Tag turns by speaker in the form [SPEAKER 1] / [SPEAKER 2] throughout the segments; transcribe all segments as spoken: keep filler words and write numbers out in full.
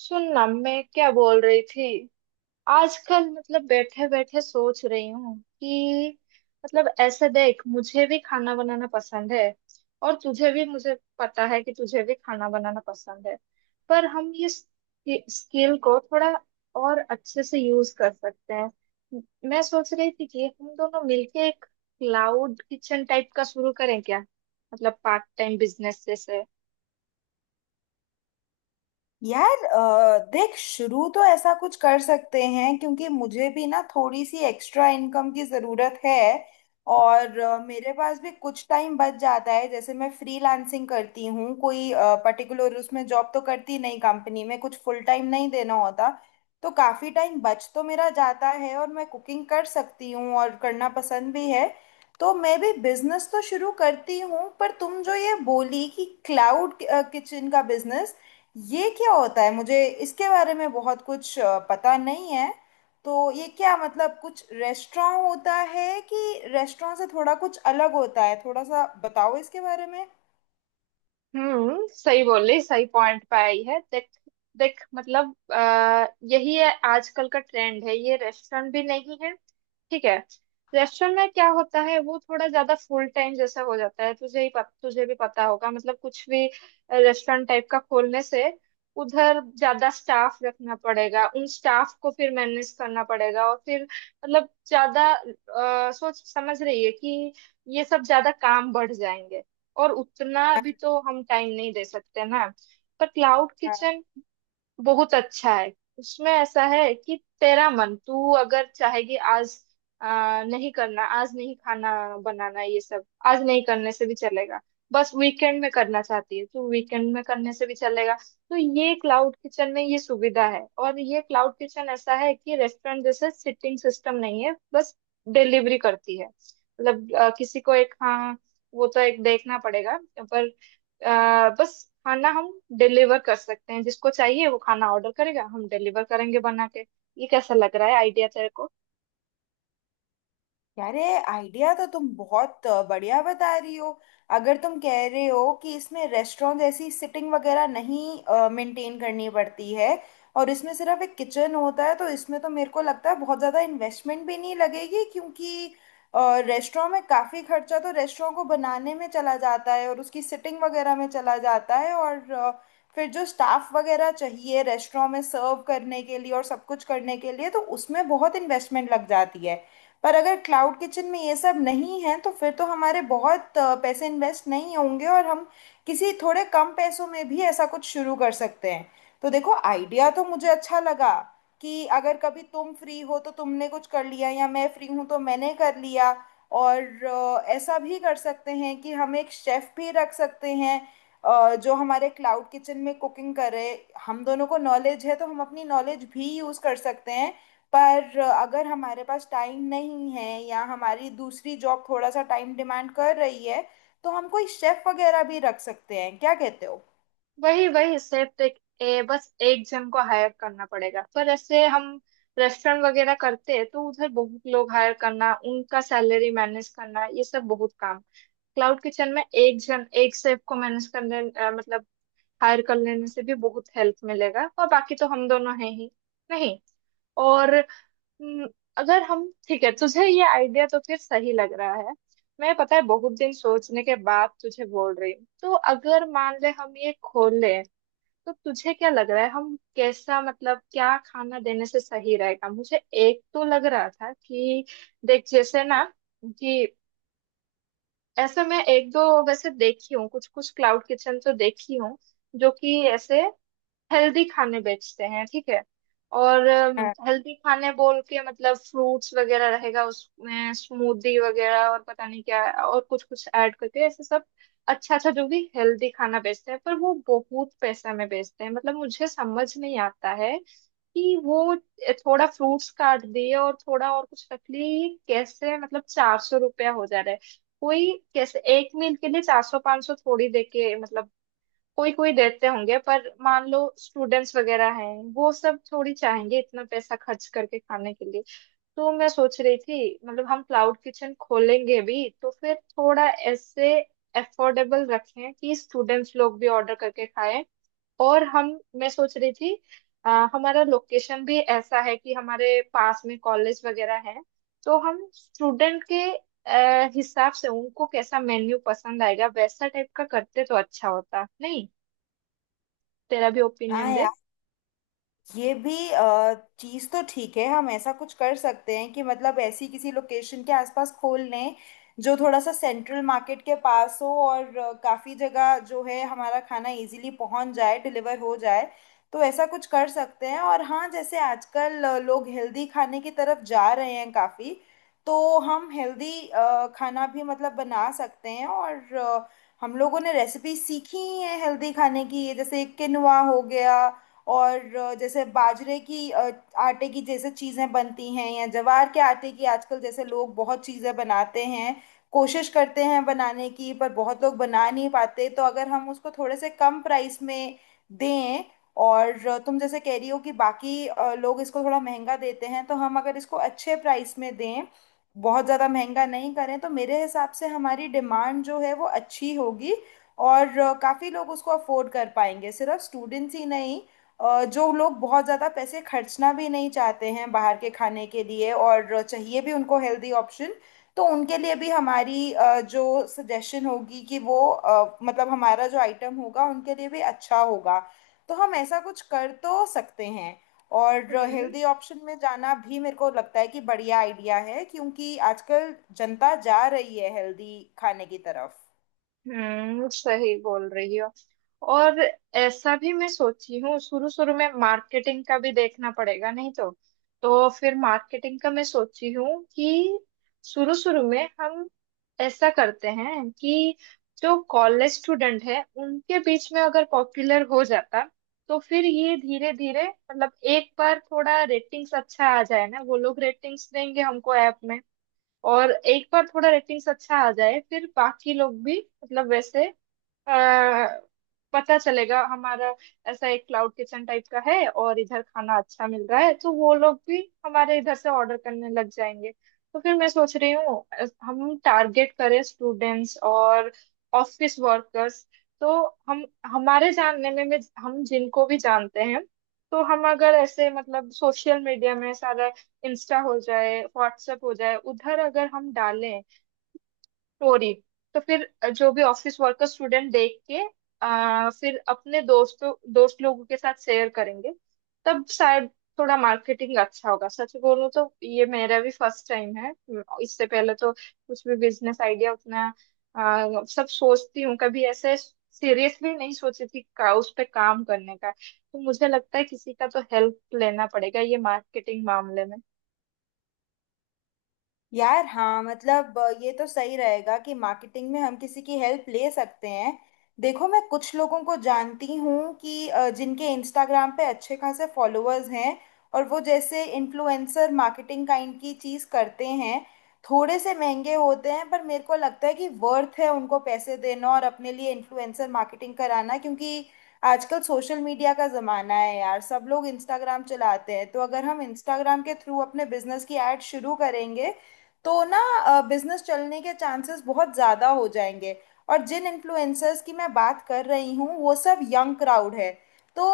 [SPEAKER 1] सुन ना मैं क्या बोल रही थी। आजकल मतलब बैठे बैठे सोच रही हूँ कि मतलब ऐसे देख, मुझे भी खाना बनाना पसंद है और तुझे भी, मुझे पता है कि तुझे भी खाना बनाना पसंद है। पर हम ये स्किल को थोड़ा और अच्छे से यूज कर सकते हैं। मैं सोच रही थी कि हम दोनों मिलके एक क्लाउड किचन टाइप का शुरू करें क्या, मतलब पार्ट टाइम बिजनेस जैसे।
[SPEAKER 2] यार अ, देख शुरू तो ऐसा कुछ कर सकते हैं क्योंकि मुझे भी ना थोड़ी सी एक्स्ट्रा इनकम की ज़रूरत है। और अ, मेरे पास भी कुछ टाइम बच जाता है। जैसे मैं फ्रीलांसिंग करती हूँ, कोई पर्टिकुलर उसमें जॉब तो करती नहीं, कंपनी में कुछ फुल टाइम नहीं देना होता। तो काफ़ी टाइम बच तो मेरा जाता है और मैं कुकिंग कर सकती हूँ और करना पसंद भी है। तो मैं भी बिजनेस तो शुरू करती हूँ, पर तुम जो ये बोली कि क्लाउड किचन का बिजनेस, ये क्या होता है? मुझे इसके बारे में बहुत कुछ अ, पता नहीं है। तो ये क्या, मतलब कुछ रेस्टोरेंट होता है कि रेस्टोरेंट से थोड़ा कुछ अलग होता है? थोड़ा सा बताओ इसके बारे में।
[SPEAKER 1] हम्म, सही बोली, सही पॉइंट पे आई है देख। देख मतलब आ, यही है, आजकल का ट्रेंड है ये। रेस्टोरेंट भी नहीं है, ठीक है। रेस्टोरेंट में क्या होता है, वो थोड़ा ज्यादा फुल टाइम जैसा हो जाता है, तुझे ही पत, तुझे भी पता होगा मतलब। कुछ भी रेस्टोरेंट टाइप का खोलने से उधर ज्यादा स्टाफ रखना पड़ेगा, उन स्टाफ को फिर मैनेज करना पड़ेगा, और फिर मतलब ज्यादा अ, सोच समझ रही है कि ये सब ज्यादा काम बढ़ जाएंगे। और उतना भी तो हम टाइम नहीं दे सकते ना। पर क्लाउड किचन बहुत अच्छा है। उसमें ऐसा है कि तेरा मन, तू अगर चाहेगी आज आ, नहीं करना, आज नहीं खाना बनाना ये सब, आज नहीं करने से भी चलेगा। बस वीकेंड में करना चाहती है तो वीकेंड में करने से भी चलेगा। तो ये क्लाउड किचन में ये सुविधा है। और ये क्लाउड किचन ऐसा है कि रेस्टोरेंट जैसे सिटिंग सिस्टम नहीं है, बस डिलीवरी करती है, मतलब आ, किसी को एक, हाँ वो तो एक देखना पड़ेगा। पर अ, बस खाना हम डिलीवर कर सकते हैं, जिसको चाहिए वो खाना ऑर्डर करेगा, हम डिलीवर करेंगे बना के। ये कैसा लग रहा है आइडिया तेरे को?
[SPEAKER 2] यार, ये आइडिया तो तुम बहुत अ, बढ़िया बता रही हो। अगर तुम कह रहे हो कि इसमें रेस्टोरेंट जैसी सिटिंग वगैरह नहीं मेंटेन करनी पड़ती है और इसमें सिर्फ एक किचन होता है, तो इसमें तो मेरे को लगता है बहुत ज़्यादा इन्वेस्टमेंट भी नहीं लगेगी, क्योंकि रेस्टोरेंट में काफ़ी खर्चा तो रेस्टोरेंट को बनाने में चला जाता है और उसकी सिटिंग वगैरह में चला जाता है। और अ, फिर जो स्टाफ वगैरह चाहिए रेस्टोरेंट में सर्व करने के लिए और सब कुछ करने के लिए, तो उसमें बहुत इन्वेस्टमेंट लग जाती है। पर अगर क्लाउड किचन में ये सब नहीं है, तो फिर तो हमारे बहुत अ, पैसे इन्वेस्ट नहीं होंगे और हम किसी थोड़े कम पैसों में भी ऐसा कुछ शुरू कर सकते हैं। तो देखो, आइडिया तो मुझे अच्छा लगा कि अगर कभी तुम फ्री हो तो तुमने कुछ कर लिया, या मैं फ्री हूँ तो मैंने कर लिया। और अ, ऐसा भी कर सकते हैं कि हम एक शेफ भी रख सकते हैं, अ, जो हमारे क्लाउड किचन में कुकिंग करे। हम दोनों को नॉलेज है तो हम अपनी नॉलेज भी यूज़ कर सकते हैं। पर अगर हमारे पास टाइम नहीं है या हमारी दूसरी जॉब थोड़ा सा टाइम डिमांड कर रही है, तो हम कोई शेफ वगैरह भी रख सकते हैं। क्या कहते हो?
[SPEAKER 1] वही वही, सिर्फ एक, ए, बस एक जन को हायर करना पड़ेगा। पर ऐसे हम रेस्टोरेंट वगैरह करते हैं तो उधर बहुत लोग हायर करना, उनका सैलरी मैनेज करना, ये सब बहुत काम। क्लाउड किचन में एक जन, एक शेफ को मैनेज करने अ, मतलब हायर कर लेने से भी बहुत हेल्प मिलेगा, और बाकी तो हम दोनों हैं ही। नहीं। और हम्म, अगर हम, ठीक है तुझे ये आइडिया तो फिर सही लग रहा है। मैं, पता है बहुत दिन सोचने के बाद तुझे बोल रही हूँ, तो अगर मान ले हम ये खोल लें, तो तुझे क्या लग रहा है, हम कैसा मतलब क्या खाना देने से सही रहेगा? मुझे एक तो लग रहा था कि देख जैसे ना कि ऐसे, मैं एक दो, वैसे देखी हूँ कुछ कुछ क्लाउड किचन तो देखी हूँ, जो कि ऐसे हेल्दी खाने बेचते हैं, ठीक है। और
[SPEAKER 2] हाँ,
[SPEAKER 1] हेल्दी खाने बोल के मतलब फ्रूट्स वगैरह रहेगा उसमें, स्मूदी वगैरह, और पता नहीं क्या और कुछ कुछ ऐड करके ऐसे सब। अच्छा अच्छा, जो भी हेल्दी खाना बेचते हैं पर वो बहुत पैसा में बेचते हैं, मतलब मुझे समझ नहीं आता है कि वो थोड़ा फ्रूट्स काट दिए और थोड़ा और कुछ रख लिए, ये कैसे मतलब चार सौ रुपया हो जा रहा है? कोई कैसे एक मील के लिए चार सौ पाँच सौ थोड़ी देके, मतलब कोई कोई देते होंगे, पर मान लो स्टूडेंट्स वगैरह हैं, वो सब थोड़ी चाहेंगे इतना पैसा खर्च करके खाने के लिए। तो मैं सोच रही थी, मतलब हम क्लाउड किचन खोलेंगे भी तो फिर थोड़ा ऐसे अफोर्डेबल रखें कि स्टूडेंट्स लोग भी ऑर्डर करके खाएं। और हम, मैं सोच रही थी अ, हमारा लोकेशन भी ऐसा है कि हमारे पास में कॉलेज वगैरह है। तो हम स्टूडेंट के अ, हिसाब से उनको कैसा मेन्यू पसंद आएगा वैसा टाइप का करते तो अच्छा होता, नहीं? तेरा भी ओपिनियन
[SPEAKER 2] हाँ,
[SPEAKER 1] दे।
[SPEAKER 2] ये भी चीज तो ठीक है। हम ऐसा कुछ कर सकते हैं कि मतलब ऐसी किसी लोकेशन के आसपास खोल लें जो थोड़ा सा सेंट्रल मार्केट के पास हो और अ, काफी जगह जो है, हमारा खाना इजीली पहुंच जाए, डिलीवर हो जाए। तो ऐसा कुछ कर सकते हैं। और हाँ, जैसे आजकल अ, लोग हेल्दी खाने की तरफ जा रहे हैं काफी, तो हम हेल्दी खाना भी मतलब बना सकते हैं। और अ, हम लोगों ने रेसिपी सीखी ही है हेल्दी खाने की, जैसे किनुआ हो गया, और अ, जैसे बाजरे की अ, आटे की जैसे चीज़ें बनती हैं, या ज्वार के आटे की आजकल जैसे लोग बहुत चीज़ें बनाते हैं, कोशिश करते हैं बनाने की, पर बहुत लोग बना नहीं पाते। तो अगर हम उसको थोड़े से कम प्राइस में दें, और अ, तुम जैसे कह रही हो कि बाकी अ, लोग इसको थोड़ा महंगा देते हैं, तो हम अगर इसको अच्छे प्राइस में दें, बहुत ज़्यादा महंगा नहीं करें, तो मेरे हिसाब से हमारी डिमांड जो है वो अच्छी होगी। और काफ़ी लोग उसको अफोर्ड कर पाएंगे, सिर्फ स्टूडेंट्स ही नहीं। अ, जो लोग बहुत ज़्यादा पैसे खर्चना भी नहीं चाहते हैं बाहर के खाने के लिए और चाहिए भी उनको हेल्दी ऑप्शन, तो उनके लिए भी हमारी अ, जो सजेशन होगी कि वो अ, मतलब हमारा जो आइटम होगा उनके लिए भी अच्छा होगा। तो हम ऐसा कुछ कर तो सकते हैं। और
[SPEAKER 1] हम्म,
[SPEAKER 2] हेल्दी ऑप्शन में जाना भी मेरे को लगता है कि बढ़िया आइडिया है, क्योंकि आजकल जनता जा रही है हेल्दी खाने की तरफ।
[SPEAKER 1] हम्म, सही बोल रही हो। और ऐसा भी मैं सोची हूँ, शुरू शुरू में मार्केटिंग का भी देखना पड़ेगा नहीं तो। तो फिर मार्केटिंग का मैं सोची हूँ कि शुरू शुरू में हम ऐसा करते हैं कि जो कॉलेज स्टूडेंट है उनके बीच में अगर पॉपुलर हो जाता, तो फिर ये धीरे धीरे मतलब एक बार थोड़ा रेटिंग्स अच्छा आ जाए ना, वो लोग रेटिंग्स देंगे हमको ऐप में। और एक बार थोड़ा रेटिंग्स अच्छा आ जाए फिर बाकी लोग भी, मतलब वैसे अ, पता चलेगा हमारा ऐसा एक क्लाउड किचन टाइप का है और इधर खाना अच्छा मिल रहा है, तो वो लोग भी हमारे इधर से ऑर्डर करने लग जाएंगे। तो फिर मैं सोच रही हूँ, अ, हम टारगेट करें स्टूडेंट्स और ऑफिस वर्कर्स। तो हम, हमारे जानने में, में हम जिनको भी जानते हैं, तो हम अगर ऐसे मतलब सोशल मीडिया में सारा, इंस्टा हो जाए, व्हाट्सएप हो जाए, उधर अगर हम डालें स्टोरी, तो फिर जो भी ऑफिस वर्कर स्टूडेंट देख के आ, फिर अपने दोस्तों दोस्त लोगों के साथ शेयर करेंगे। तब शायद थोड़ा मार्केटिंग अच्छा होगा। सच बोलूं तो ये मेरा भी फर्स्ट टाइम है। इससे पहले तो कुछ भी बिजनेस आइडिया उतना आ, सब सोचती हूँ कभी ऐसे, सीरियसली नहीं सोची थी का, उस पे काम करने का। तो मुझे लगता है किसी का तो हेल्प लेना पड़ेगा ये मार्केटिंग मामले में।
[SPEAKER 2] यार हाँ, मतलब अ, ये तो सही रहेगा कि मार्केटिंग में हम किसी की हेल्प ले सकते हैं। देखो, मैं कुछ लोगों को जानती हूँ कि अ, जिनके इंस्टाग्राम पे अच्छे खासे फॉलोअर्स हैं, और वो जैसे इन्फ्लुएंसर मार्केटिंग काइंड की चीज़ करते हैं। थोड़े से महंगे होते हैं, पर मेरे को लगता है कि वर्थ है उनको पैसे देना और अपने लिए इन्फ्लुएंसर मार्केटिंग कराना, क्योंकि आजकल सोशल मीडिया का ज़माना है यार, सब लोग इंस्टाग्राम चलाते हैं। तो अगर हम इंस्टाग्राम के थ्रू अपने बिजनेस की ऐड शुरू करेंगे, तो ना बिजनेस चलने के चांसेस बहुत ज़्यादा हो जाएंगे। और जिन इन्फ्लुएंसर्स की मैं बात कर रही हूँ वो सब यंग क्राउड है। तो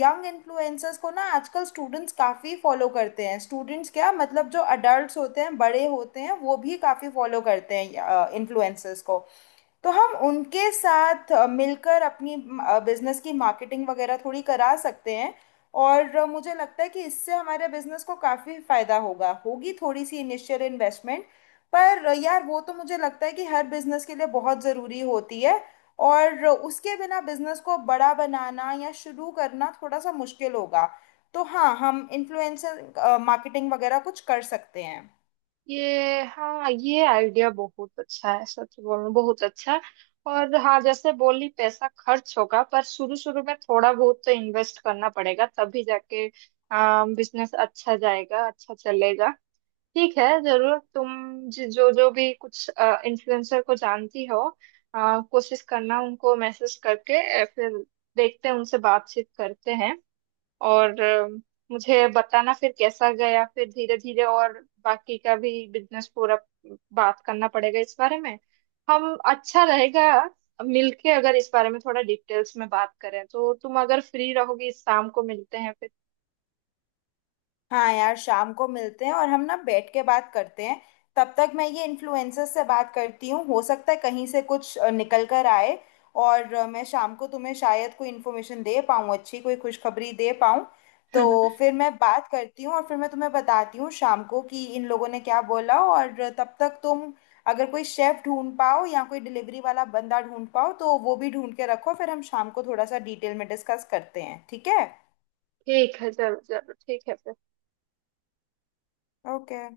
[SPEAKER 2] यंग इन्फ्लुएंसर्स को ना आजकल स्टूडेंट्स काफ़ी फॉलो करते हैं, स्टूडेंट्स क्या मतलब, जो अडल्ट होते हैं, बड़े होते हैं, वो भी काफ़ी फॉलो करते हैं इन्फ्लुएंसर्स को। तो हम उनके साथ अ, मिलकर अपनी बिजनेस की मार्केटिंग वगैरह थोड़ी करा सकते हैं। और अ, मुझे लगता है कि इससे हमारे बिजनेस को काफ़ी फायदा होगा। होगी थोड़ी सी इनिशियल इन्वेस्टमेंट, पर अ, यार, वो तो मुझे लगता है कि हर बिजनेस के लिए बहुत ज़रूरी होती है, और उसके बिना बिजनेस को बड़ा बनाना या शुरू करना थोड़ा सा मुश्किल होगा। तो हाँ, हम इन्फ्लुएंसर मार्केटिंग वगैरह कुछ कर सकते हैं।
[SPEAKER 1] ये, हाँ ये आइडिया बहुत अच्छा है, सच बोलूं बहुत अच्छा। और हाँ, जैसे बोली पैसा खर्च होगा, पर शुरू शुरू में थोड़ा बहुत तो इन्वेस्ट करना पड़ेगा तभी जाके बिजनेस अच्छा जाएगा, अच्छा चलेगा। ठीक है, जरूर। तुम जि- जो जो भी कुछ इन्फ्लुएंसर को जानती हो, अ, कोशिश करना उनको मैसेज करके, अ, फिर देखते हैं, उनसे बातचीत करते हैं। और अ, मुझे बताना फिर कैसा गया। फिर धीरे धीरे और बाकी का भी बिजनेस पूरा बात करना पड़ेगा इस बारे में। हम, अच्छा रहेगा मिलके अगर इस बारे में थोड़ा डिटेल्स में बात करें, तो तुम अगर फ्री रहोगी शाम को मिलते हैं फिर।
[SPEAKER 2] हाँ यार, शाम को मिलते हैं और हम ना बैठ के बात करते हैं। तब तक मैं ये इन्फ्लुएंसर से बात करती हूँ, हो सकता है कहीं से कुछ अ, निकल कर आए। और अ, मैं शाम को तुम्हें शायद कोई इन्फॉर्मेशन दे पाऊँ, अच्छी कोई खुशखबरी दे पाऊँ। तो फिर मैं बात करती हूँ और फिर मैं तुम्हें बताती हूँ शाम को कि इन लोगों ने क्या बोला। और तब तक तुम अगर कोई शेफ ढूंढ पाओ या कोई डिलीवरी वाला बंदा ढूंढ पाओ, तो वो भी ढूंढ के रखो। फिर हम शाम को थोड़ा सा डिटेल में डिस्कस करते हैं, ठीक है?
[SPEAKER 1] ठीक है, जरूर जरूर, ठीक है फिर।
[SPEAKER 2] ओके।